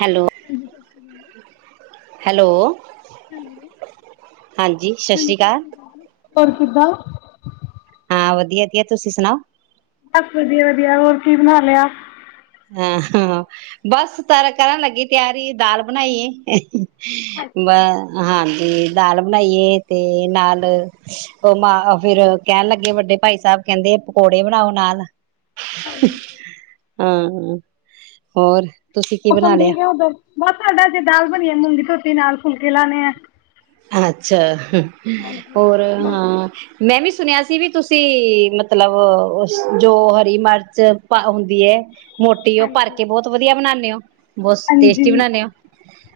Hello ਸੀ ਅਕਾਲ hello hello ਹ ਸਤਿ ਸ਼੍ਰੀ ਅਕਾਲ ਪਰ ਕਿੱਦਾਂ ਹਾਂ ਵਧੀਆ ਦੀੀਆ ਤੁਸੀਂ ਸੁਣਾਓ ਬਸ ਵਧੀਆ ਵਧੀਆ ਹੋਰ ਕੀ ਬਣਾ ਲਿਆ ਹਾਂ ਹਾਂ ਬਸ ਤ ਕਰਨ ਲੱਗੀ ਤਿਆਰੀ ਦਾਲ ਬਣਾਈਏ ਬ ਅੱਛਾ ਹਾਂਜੀ ਦਾਲ ਬਣਾਈਏ ਤੇ ਨਾਲ ਉਹ ਮ ਫਿਰ ਕਹਿਣ ਲੱਗੇ ਵੱਡੇ ਭਾਈ ਸਾਹਿਬ ਕਹਿੰਦੇ ਪਕੌੜੇ ਬਣਾਓ ਨਾਲ ਹਾਂ ਹਾਂ ਹੋਰ ਤੁਸੀਂ ਕੀ ਬਣਾ ਮੌਸਮ ਲਿਆ ਠੀਕ ਹੈ ਉਧਰ ਬਹੁਤ ਜ਼ਦਾ ਜੇ ਦਾਲ ਬਣੀਏ ਮੁੰਡੀ ਤੋਂ ਤੀ ਨਾਲ ਫੁਲਕੇ ਲਾਉਣੇ ਆ ਅੱਛਾ ਹਾਂਜੀ ਹੋਰ ਹਾਂ ਮੈਂ ਵੀ ਸੁਣਿਆ ਸੀ ਵੀ ਤੁਸੀਂ ਮਤਲਬ ਜੋ ਹਰੀ ਮਿਰਚ ਹੁੰਦੀ ਹੈ ਮੋਟੀ ਉਹ ਭਰ ਹਾਂਜੀ ਕੇ ਬਹੁਤ ਵਧੀਆ ਬਣਾਉਂ [inaudible] ਬਹੁਤ ਟੇਸਟੀ ਹਾਂਜੀ ਬਣਾਦੇ ਹੋ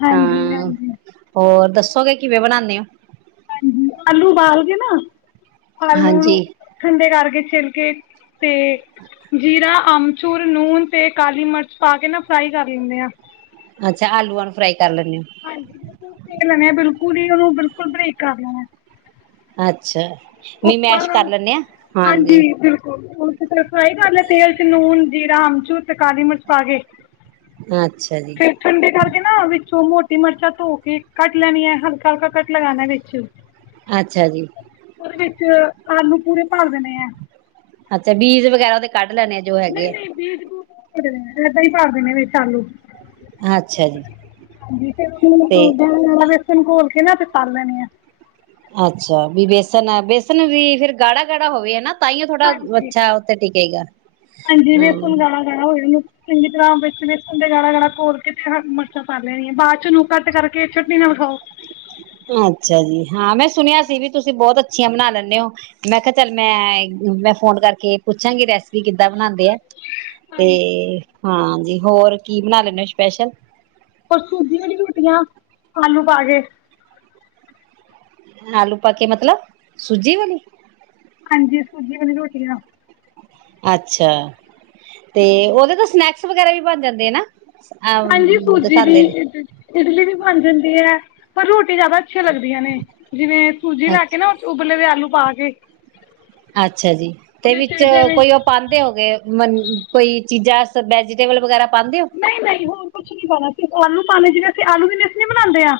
ਹਾਂਜੀ ਹਾਂ ਹਾਂਜੀ ਹੋਰ ਦੱਸੋਗੇ ਕਿਵੇਂ ਬਣਾਉਂਦੇ ਹੋ ਹਾਂਜੀ ਆਲੂ ਉਬਾਲ ਗ ਨਾ ਆਲੂ ਹਾਂਜੀ ਨੂੰ ਠੰਡੇ ਕਰਕੇ ਛਿਲਕੇ ਤੇ ਜੀਰਾ ਆਮਚੂਰ ਲੂਣ ਤੇ ਕਾਲੀ ਮਿਰਚ ਪਾ ਕੇ ਨਾ ਫਰਾਈ ਕਰ ਲੈਂਦੇ ਹਾਂ ਅੱਛਾ ਅੱਲੂਆ ਨੂੰ ਫਰਾਾਈ ਕਰ ਲੈਣੇ ਬਿਲੁਲ ਸੇਖ ਲੈਣੇ ਆ ਬਿਲਕੁਲ ਹੀ ਉਹਨੂੰ ਬਿਲਕੁਲ ਬਰੇਕ ਕਰ ਲੈਣਾ ਅੱਛਾ ਉਸ ਵੀ ਤੋਂ ਬਾਅਦ ਮੈਸ਼ ਕਰ ਲੈੇ ਆ ਹਾਂਜੀ ਉਥ ਫਾਈ ਕਰਨਾ ਤੇਲ ਚ ਨੂਨ ਜੀਰਾ ਹਮਚੂ ਤੇ ਕਾਲੀ ਮਚ ਪਾਗੇ ਅੱਛਾ ਜੀ ਫਿਰ ਠੰਡੇ ਕਰਕੇ ਨਾ ਵਿੱਚੋਂ ਮੋ ਟੀ ਮਿਰਚਾਂ ਧੋ ਕੇ ਕੱਟ ਲੈਣੀੀਆਂ ਹਲਕਾ ਹਲਕਾ ਕੱਟ ਲਗਾਣਾ ਵਿੱਚ ਅੱਛਾ ਜੀ ਉਹਦੇ ਵਿੱਚ ਆਲੂ ਪੂਰੇ ਭਰ ਦੇਣੇ ਹੈ ਅੱਛਾ ਬੀਜ ਵਗੈਰਾ ਕੱਢ ਲੈਣੇ ਆ ਜੋ ਨਹੀਂ ਹੈਗੇ ਆ ਨਹੀਂ ਬੀਜ ਬੂਜ ਨਹੀਂ ਇੱਦਾਂ ਹੀ ਪਾ ਦੇਣੇ ਨੇ ਆਲੂ ਆ ਅੱਛਾ ਜੀ ਹਾਂਜੀ ਤੇ ਦਸ਼ਨ ਕੋਲ ਕਿਨਾਂ ਤੇ ਪ ਲੈਣੀ ਆ ਅੱਛਾ ਵੀ ਬੇਸਨ ਬੇਸਨ ਵੀ ਫੇਿਰ ਗਾੜਾ ਗਾੜਾ ਹੋਵੇ ਨਾ ਤਾਂਾਈਓ ਥੋੜਾ ਹਾਂਜੀ ਅੱਛਾ ਉੱਥੇ ਟਕੇਗਾ ਹਾਂਜੀ ਵੀ ਹੁਣ ਗਾਣਾ ਗਾਣਾ ਹੋਏ ਉਹਨ ਚੰਗੀ ਤਰ੍ਹਾਂ ਵਿੱਚੇਸ ਤੇ ਗਾਲਾਾ ਗਾਲਾਾ ਘੋਲ ਕੇ ਤੇ ਮਿਰਚਾਂ ਪਾ ਲੈਣੀਆਂ ਬਾਦ ਚ ਨੂੰ ਕੱਟ ਕਰਕੇ ਚਟ ਨਾਲ ਖਾਓ ਅੱਛਾ ਜੀ ਹਾਂ ਮੈਂ ਸੁਣਿਆ ਸੀ ਵੀ ਤੁਸੀਂ ਬਹੁਤ ਅੱ ਅੱਛੀਆਂ ਬਣਾ ਲੈਂਦੇ ਹੋ ਮੈਂ ਕਿਹਾ ਚੱਲ ਮੈਂ ਮੈਂ ਫੋਨ ਕਰਕੇ ਪੁੱਛਾਂਗੀ ਰੈਸਪੀ ਕਿੱਦਾਂ ਬਣਾਉਂਦੇ ਆ ਤੇ ਹਾਂ ਹੋਰ ਕੀ ਬਣਾ ਲੈਦੇ ਹੋ ਸਪੈਸ਼ਲ ਹੋਰ ਸੂਜੀ ਵਾਲੀ ਰੋਟੀਆਂ ਆਲੂ ਪਾ ਕੇ ਆਲੂ ਪਾ ਕੇ ਮਤਲਬ ਸੂਜੀ ਵਾਲੀ ਹਾਂਜੀ ਸੂਜੀ ਵਾਲ ਰਟੀੀਆਂ ਅੱਛਾ ਤੇ ਉਹਦੇ ਤਾਂ ਸਨੈਕਸ ਵਗੈਰਾ ਵੀ ਬਣ ਜਾਂਦੇ ਐ ਨਾ ਅ ਹਾਂਜੀ ਸੂਜੀ ਦੀ ਦਿਖਾਉਂਦੇ ਨੇ ਇਡਲੀ ਵੀ ਬਣ ਜਾਂਦੀ ਹੈ ਪਰ ਰੋਟੀ ਜ਼ਿਆਦਾ ਅੱਛੀਆਂ ਲੱਗਦੀਆਂ ਨੇ ਜਿਵੇਂ ਸੂਜੀ ਲਾ ਅੱਛਾ ਕੇ ਨਾ ਉਬਲੇ ਦੇ ਆਲੂ ਪਾ ਕੇ ਜੀ ਅੱਛਾ ਜੀ ਤੇ ਵਿੱਚ ਜਿਵੇਂ ਕੋਈ ਉਹ ਪਾਂਦੇ ਹੋ ਗਏ ਕੋਈ ਚੀਜ਼ਾਂ ਵੈਜੀਟੇਬਲ ਵਗੈਰਾ ਪਾਉਂਦੇ ਹੋ? ਨਹੀਂ ਨਹੀਂ ਹੋਰ ਕੁਛ ਨੀ ਪਾਣਾ ਸਿਰਫ ਔ ਆਲੂ ਪਾਵੇਂ ਜਿਵੇਂ ਅਸੀਂ ਆਲੂ ਦੀ ਮਿਸ ਨੀ ਬਣਾਉਦੇਾਂ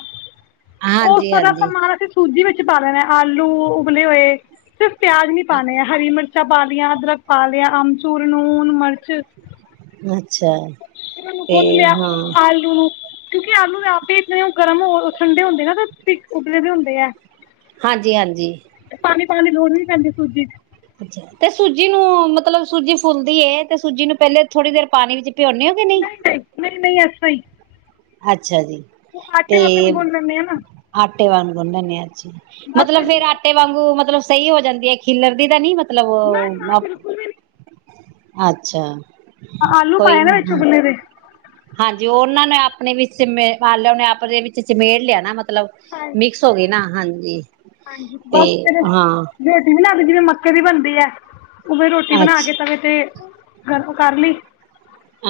ਔ ਹਾਂਜੀ ਸਾਰਾ ਹਾਂਜੀ। ਸਮਾਨ ਅਸੀਂ ਸੂਜੀ ਵਿੱਚ ਪਾ ਲੈਣਾ ਆਲੂ ਉਬਲੇ ਹੋਏ ਪਿਆਜ ਨੀ ਪਾਣੇ ਆ ਹਰੀ ਮਿਰਚ ਮਿਰਚਾਂ ਪਾ ਲਿਆਂ ਅਦਰਕ ਪਾ ਲਿਆ ਅਮਚੂਰ ਲੂਣ ਮਿਰਚ ਅੱਛਾ ਫਿਰ ਊਨੂੰ ਤੇ ਗੁਦ ਲਿਆ ਹਾਂ ਆਲੂ ਨੂੰ ਕਿਉਂਕਿ ਆਲੂ ਦੇ ਆਪੇ ਇਤਨ ਗਰਮ ਹੋ ਠੰਡੇ ਹੁੰਦੇ ਨਾ ਤੇ ਉਬਲੇ ਵੀ ਹੁੰਦੇ ਆ ਹਾਂਜੀ ਹਾਂਜੀ ਤੇ ਪਾਣੀ ਲੋੜ ਵੀ ਪੈਂਦੇ ਸੂਜੀ ਚ ਤੇ ਸੂਜੀ ਨੂੰ ਮਤਲਬ ਸੂਜੀ ਫੁੱਲਦੀ ਹੈ ਤੇ ਸੂਜੀ ਨੂੰ ਪਹਿਲੇ ਥੋੜ੍ਹੀ ਦੇਰ ਪਾਣੀ ਵਿੱਚ ਭਿਉਂਨੇ ਹੋ ਕਿ ਨਹੀਂ ਨਹੀਂ ਨਹੀਂ ਨਹੀਂ ਐਸ ਤਰਹ ਹੀ ਹਾਂਜੀ ਅੱਛਾ ਜੀ ਉਹ ਆਟੇ ਤੇ ਵਾਕਣ ਗੁੰਨ ਲੈਂਦੇ ਆ ਨਾ ਆਟੇ ਵਾਂਗ ਗੁਨ ਲੈਨੇ ਆਂ ਬਸ ਮਤਲਬ ਫਿਰ ਫੇਰ ਜਿਵੇਂ ਆਟੇ ਵਾਂਗੂ ਮਤਲਬ ਸਹੀ ਹੋ ਜਾਂਦੀ ਹੈ ਖਿਲਰਦੀ ਤਾਂ ਨਹੀਂ ਅਲ ਨਾ ਉਹ ਨਾ ਮ ਬਿਲਕੁਲ ਵੀ [inaudible] ਅੱਛਾ ਆਲੂ ਕੋਈ ਪਾਏ ਨਾ ਨੀ ਵਿੱਚੋਂ ਹਾਂ। ਉਬਲੇ ਦੇ ਹਾਂਜੀ ਉਹਨਾਂ ਨੇ ਆਪਣੇ ਵਿੱਚੇ ਮੰਨ ਲਓ ਨੇ ਉਹਨੇ ਆਪਣੇ ਵਿੱਚ ਚਮੇੜ ਲਿਆ ਨਾ ਮਲਬ ਮਤਲਬ ਮਿਕਸ ਹੋ ਗਏ ਨਾ ਹਾਂਜੀ ਤੇ ਬਸ ਫਿਰ ਹਾਂ ਰੋਟੀ ਬਣਾ ਜਿਵੇਂ ਮੱਕੇ ਦੀ ਬਣਦੀ ਹੈ ਉਵੇ ਰੋਟੀ ਬਣਾ ਕੇ ਅੱਛਾ ਤਵੇ ਤੇ ਗਰਮ ਕਰ ਲੀ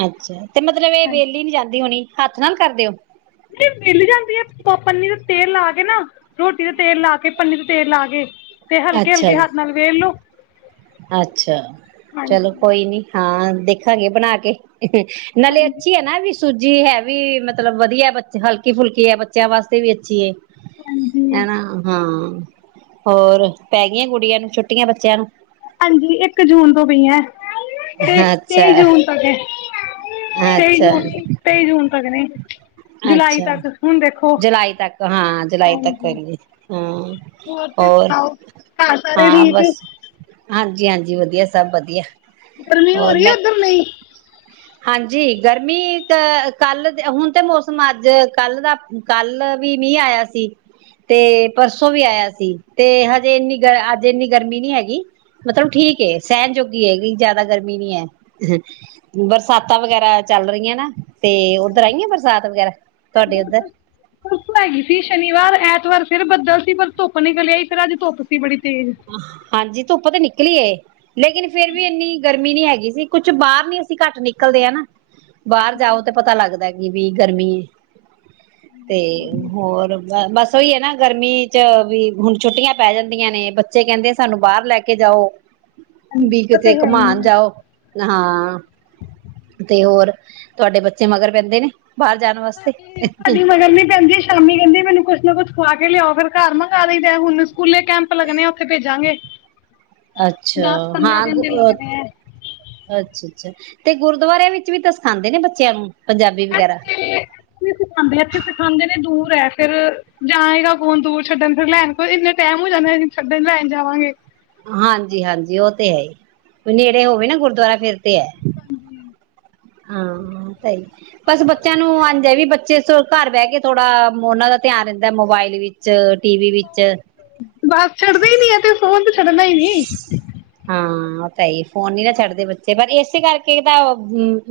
ਅੱਛਾ ਤੇ ਮਤਲਬ ਇਹ ਵੇਲੀ ਨੀ ਜਾਂਦੀ ਹੋਣੀ ਹੱਥ ਨਾਲ ਕਰਦੇ ਓ ਨਹੀਂ ਮਿਲ ਜਾਂਦੀ ਹੈ ਪੰਨੀ ਦਾ ਤੇਲ ਲਾ ਕੇ ਨਾ ਰੋਟੀ ਦਾ ਤੇਲ ਲਾ ਕੇ ਪੰਨੀ ਦਾ ਤੇਲ ਲਾ ਕੇ ਤੇ ਹਲਕੇ ਅੱਛਾ ਹਲਕੇ ਜੀ ਹੱਥ ਨਾਲ ਵੇਲ ਲੋ ਅੱਛਾ ਚਲੋ ਕੋਈ ਨੀ ਹਾਂ ਦੇਖਾਂਗੇ ਬਣਾ ਕੇ ਨਾਲੇ ਅੱਛੀ ਆ ਨਾ ਵੀ ਸੂਜੀ ਹੈ ਵੀ ਮਤਲਬ ਵਧੀਆ ਬੱਚ ਹਲਕੀ ਫੁਲਕੀ ਹੈ ਬੱਚਿਆਂ ਵਾਸਤੇ ਵੀ ਅੱਛੀ ਹੈ ਹੈਨਾ ਹਾਂ ਹੋਰ ਪੈ ਗਈਆਂ ਕੁੜੀਆਂ ਨੂੰ ਛੁੱਟੀਆਂ ਬੱਚਿਆਂ ਨੂੰ ਹਾਂਜੀ ਇੱਕ ਜੂਨ ਤੋਂ ਪਈਆਂ ਤੇ ਅੱਛਾ ਤੇਈ ਜੂਨ ਤੱਕ ਹੈ [inaudible] ਤੇਈ ਅੱਛਾ ਜੂਨ ਤੇਈ ਜੂਨ ਤੱਕ ਨੇ ਜੁਲਾਈ ਅੱਛਾ ਤੱਕ ਹੁਣ ਦੇਖੋ ਜੁਲਾਈ ਤੱਕ ਹਾਂ ਜੁਲਾਈ ਤੱਕ ਹਾਂਜੀ ਹਾਂਜੀ ਹਾਂ ਹੋਰ ਤੁਸੀ ਸੁਣਾਓ ਘਰ ਸਾਰੇ ਹਾਂ ਠੀਕ ਬਸ ਹਾਂਜੀ ਹਾਂਜੀ ਵਧੀਆ ਸਭ ਵਧੀਆ ਗਰਮੀ ਹੋ ਹੋਰ ਰਹੀ ਹੈ ਮੈਂ ਉਧਰ ਨਹੀਂ ਹਾਂਜੀ ਗਰਮੀ ਅ ਕੱਲ ਹੁਣ ਤੇ ਮੌਸਮ ਅੱਜ ਕੱਲ ਦਾ ਕੱਲ ਵੀ ਮੀ ਆਇਆ ਸੀ ਤੇ ਪਰਸੋਂ ਵੀ ਆਇਆ ਸੀ ਤੇ ਹਜੇ ਇੰਨੀ ਗ ਅੱਜ ਇੰਨੀ ਗਰਮੀ ਨੀ ਹੈਗੀ ਮਤਲਬ ਠੀਕ ਏ ਸਹਿਣ ਜੋਗੀ ਹੈਗੀ ਜਿਆਦਾ ਗਰਮੀ ਨੀ ਹੈ ਬਰਸ ਸਾਤਾਂ ਵਗੈਰਾ ਚੱਲ ਰਹੀਆਂ ਨਾ ਤੇ ਉੱਧਰ ਆਈ ਆ ਬਰਸਾਤ ਵਗੈਰਾ ਤੁਹਾਡੇ ਉੱਧਰ ਪਰਸੋਂ ਹੈਗੀ ਸੀ ਸ਼ਨੀਵਾਰ ਐਤਵਾਰ ਫਿਰ ਬਦਲ ਸੀ ਪਰ ਧੁੱਪ ਨਿਕਲ ਆਈ ਫਿਰ ਅੱਜ ਧੁੱਪ ਸੀ ਬੜੀ ਤੇਜ਼ ਹਾਂਜੀ ਧੁੱਪ ਤੇ ਨਿਕਲ ਨਿਕਲੀ ਏ ਲੇਕਿਨ ਫੇਰ ਵੀ ਇੰਨੀ ਗਰਮੀ ਨਹੀਂ ਹੈਗੀ ਸੀ ਕੁੱਛ ਬਾਹਰ ਨੀ ਅਸੀਂ ਘੱਟ ਨਿਕਲਦੇ ਹ ਨਾ ਬਾਹਰ ਜਾਓ ਤੇ ਪਤਾ ਲੱਗਦਾ ਕੀ ਵੀ ਗਰਮੀ ਤੇ ਹੋਰ ਬਸ ਓਹੀ ਹੈ ਨਾ ਹੈ ਨਾ ਗਰਮੀ ਚ ਵੀ ਹੁਣ ਛੁੱਟੀਆਂ ਪੈ ਜਾਂਦੀਆਂ ਨੇ ਬੱਚੇ ਬੱਚੇ ਕਹਿੰਦੇ ਸਾਨੂੰ ਬਾਹਰ ਲੈ ਕੇ ਜਾਓ ਵੀ ਤੇ ਕਿਤੇ ਹੈ ਹੀ ਘੁਮਾਨ ਹੈ ਜਾਓ ਹਾਂ ਤੇ ਹੋਰ ਤੁਹਾਡੇ ਬੱਚੇ ਮਗਰ ਪੈਂਦੇ ਨੇ ਬਾਹਰ ਜਾਣ ਵਾਸਤੇ ਸਾਡੇ ਮਗਰ ਨੀ ਪੈਂਦੀ ਸ਼ਾਮੀ ਕਹਿੰਦੀ ਮੈਨੂੰ ਕੁੱਛ ਨਾ ਕੁਛ ਖਵਾ ਕੇ ਲਿਆਓ ਫਰ ਘਰ ਮੰਗਵਾ ਲਈ ਦੇ ਹੁਣ ਸਕੂਲੇ ਕੈਂਪ ਲੱਗਣੇ ਆ ਉੱਥੇ ਭੇਜਾਂਗੇ ਅੱਛਾ ਦਸ ਪੰਦਰਾਂ ਹਾਂ ਦਿਨ ਦੇ ਲੱਗਣੇ ਆ ਅੱਛਾ ਤੇ ਗੁਰਦੁਆਰਿਆਂ ਵਿੱਚ ਵੀ ਤਾਂ ਸਖਾਦੇ ਨੇ ਬੱਚਿਆਂ ਨੂੰ ਪੰਜਾਬੀ [inaudible] ਵਗੈਰਾ ਸਿਖਾਦੇ ਇਥੇ ਸਿਖਾਾਂਦੇ ਨੇ ਦੂਰ ਹੈ ਫਿਰ ਜਾਏਗਾ ਫੋਨ ਦੂਰ ਛੱਡਣ ਫਿਰ ਲੈਣ ਇੰਨੇ ਟਾਈਮ ਹੋ ਜਾਂਦੇ ਅਸੀ ਛੱਡਣ ਲੈਣ ਜਾਵਾਂਗੇ। ਹਾਂਜੀ -ਹਾਂਜੀ ਉਹ ਤੇ ਹੈ ਹੀ। ਨੇੜੇ ਹੋਵੇ ਨਾ ਗੁਰਦੁਆਰਾ ਫਿਰ ਤੇ ਹੈ। ਹਾਂ ਸਹੀ ਬਸ ਬੱਚਿਆਂ ਨੂੰ ਅੰਜ ਵੀ ਬੱਚੇ ਘਰ ਬਹਿ ਕੇ ਥੋੜਾ ਉਹਨਾਂ ਦਾ ਧਿਆਨ ਰਹਿੰਦਾ ਮੋਬਾਇਲ ਵਿੱਚ ਟੀ ਵੀ ਵਿੱਚ [inaudible] ਬੱਸ ਛੱਡਦੇ ਹੀ ਨੀ ਹੈ ਤੇ ਸੋਚ ਛੱਡਨਾ ਹੀ ਨੀ ਹਾਂ ਉਹ ਤਾਂ ਫੋਨ ਨੀ ਨਾ ਛੱਡਦੇ ਬੱਚੇ ਪਰ ਇਸੇ ਕਰਕੇ ਤਾਂ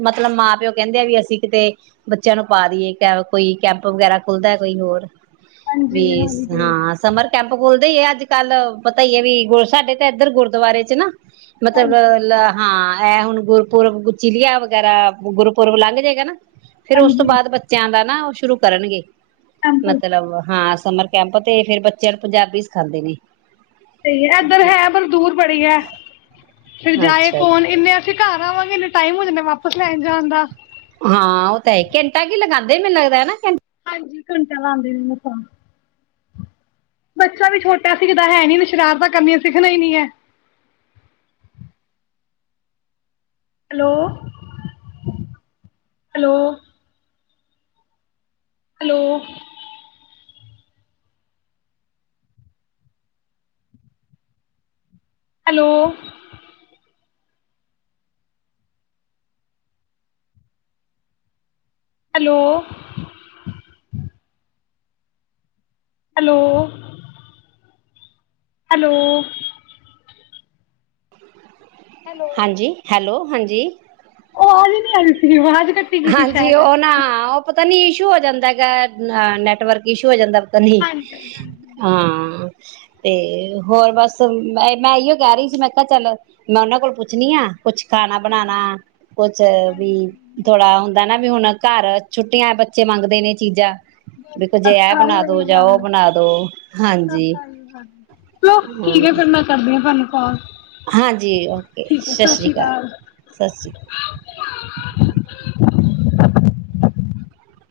ਮਤਲਬ ਮਾਂ ਪਿਓ ਕਹਿੰਦੇ ਆ ਵੀ ਅਸੀਂ ਕਿਤੇ ਬੱਚਿਆਂ ਨੂੰ ਪਾ ਦੇਈਏ ਕੋਈ ਕੈਂਪ ਵਗੈਰਾ ਖੁੱਲਦਾ ਕੋਈ ਹੋਰ ਵੀ ਹਾਂ ਸਮਰ ਕੈਂਪ ਖੋਲਦੇ ਹੀ ਆ। ਅੱਜ ਕੱਲ ਪਤਾ ਹੀ ਹੈ ਵੀ ਗੋਲ ਸਾਡੇ ਤਾਂ ਇੱਧਰ ਗੁਰਦੁਆਰੇ 'ਚ ਨਾ ਮਤਲਬ ਲ ਹਾਂ। ਇਹ ਹੁਣ ਗੁਰਪੁਰਬ ਚੀਲੀਆ ਵਗੈਰਾ ਗੁਰਪੁਰਬ ਲੰਘ ਜਾਏਗਾ ਨਾ ਫਿਰ ਉਸ ਤੋਂ ਹਾਂਜੀ ਬਾਅਦ ਬੱਚਿਆਂ ਦਾ ਨਾ ਉਹ ਸ਼ੁਰੂ ਕਰਨਗੇ ਟੈਂਪਲ ਮਤਲਬ ਹਾਂ ਸਮਰ ਕੈਂਪ ਤੇ ਫਿਰ ਬੱਚਿਆਂ ਨੂੰ ਪੰਜਾਬੀ ਸਿਖਾਂਦੇ ਨੇ ਸਹੀ ਹੈ ਇੱਧਰ ਹੈ ਪਰ ਦੂਰ ਬੜੀ ਹੈ ਫਿਰ ਜਾਏ ਅੱਛਾ ਜੀ ਕੌਣ ਇੰਨੇ ਅਸੀਂ ਘਰ ਆਵਾਂਗੇ ਟਾਈਮ ਹੋਜਾ ਨੇ ਵਾਪਸ ਲੈਣ ਜਾਣ ਦਾ ਹਾਂ ਉਹ ਤਾਂ ਹੈ ਘੰਟਾ ਕੀ ਲਗਾਉਂਦੇ ਮੈਨੂੰ ਲੱਗਦਾ ਹੈ ਘਟਾ ਹ ਘੰਟਾ ਲਾਉਂਦੇ ਨੇ ਮ ਆਪਾਂ ਬੱਚਾ ਵੀ ਛੋਟਾ ਸਿਖਦਾ ਹੈ ਨੀ ਸ਼ਰਾਰਤਾਂ ਕੀਆਂ ਸਿੱਖਣਾ ਹੀ ਨੀ ਹੈ hello hello hello hello hello. Hello. Hello. ਹਾਂਜੀ, ਹੈਲੋ। ਹਾਂਜੀ ਔ ਆਵਾਜ ਨਹੀਂ ਆ ਰਹੀ ਸੀ ਆਵਾਜ਼ ਕੱਟੀ ਗਈ ਸੀ ਹਾਂਜੀ ਸ਼ਾਇਦ ਔ ਨਾ ਉਹ ਪਤਾ ਨੀ ਇਸ਼ੂ ਹੋ ਜਾਂਦਾ ਹੈਗਾ ਨੈਟਵਰਕ ਇਸ਼ੂ ਹੋ ਜਾਂਦਾ। ਤਾਂ ਨੀ ਹਾਂ ਤੇ ਹੋਰ ਬਸ ਮ ਮੈਂ ਇਓ ਕਹਿ ਰਹੀ ਸੀ ਮੈਂ ਕਿਹਾ ਚੱਲ ਮੈਂ ਉਹਨਾਂ ਕੋਲ ਪੁੱਛਣੀ ਆ ਕੁਛ ਖਾਣਾ ਬਣਾਣਾ ਕੁਛ ਵੀ ਹੁੰਦਾ ਨਾ ਵੀ ਹੁਣ ਘਰ ਛੁੱਟੀਆਂ ਬੱਚੇ ਮੰਗਦੇ ਨੇ ਚੀਜ਼ਾਂ [inaudible] ਵੀ ਕੁਝ ਇਹ ਬਣਾ ਦੋ ਜਾਂ ਉਹ ਬਣਾ ਦੋ ਹਾਂਜੀ ਚਲੋ ਠੀਕ ਹਮ ਹ ਮੈਂ ਕਰਦੀ ਆਂ ਫਿਰ ਤੁਹਾਨੂੰ। [unintelligible] ਹਾਂਜੀ ਔਕੇ ਠੀਕ ਹੈ ਸਤਿ ਸ੍ਰੀ ਸ਼੍ਰੀ ਅਕਾਲ, ਸਤਿ ਸ੍ਰੀ ਅਕਾਲ। [unintelligible]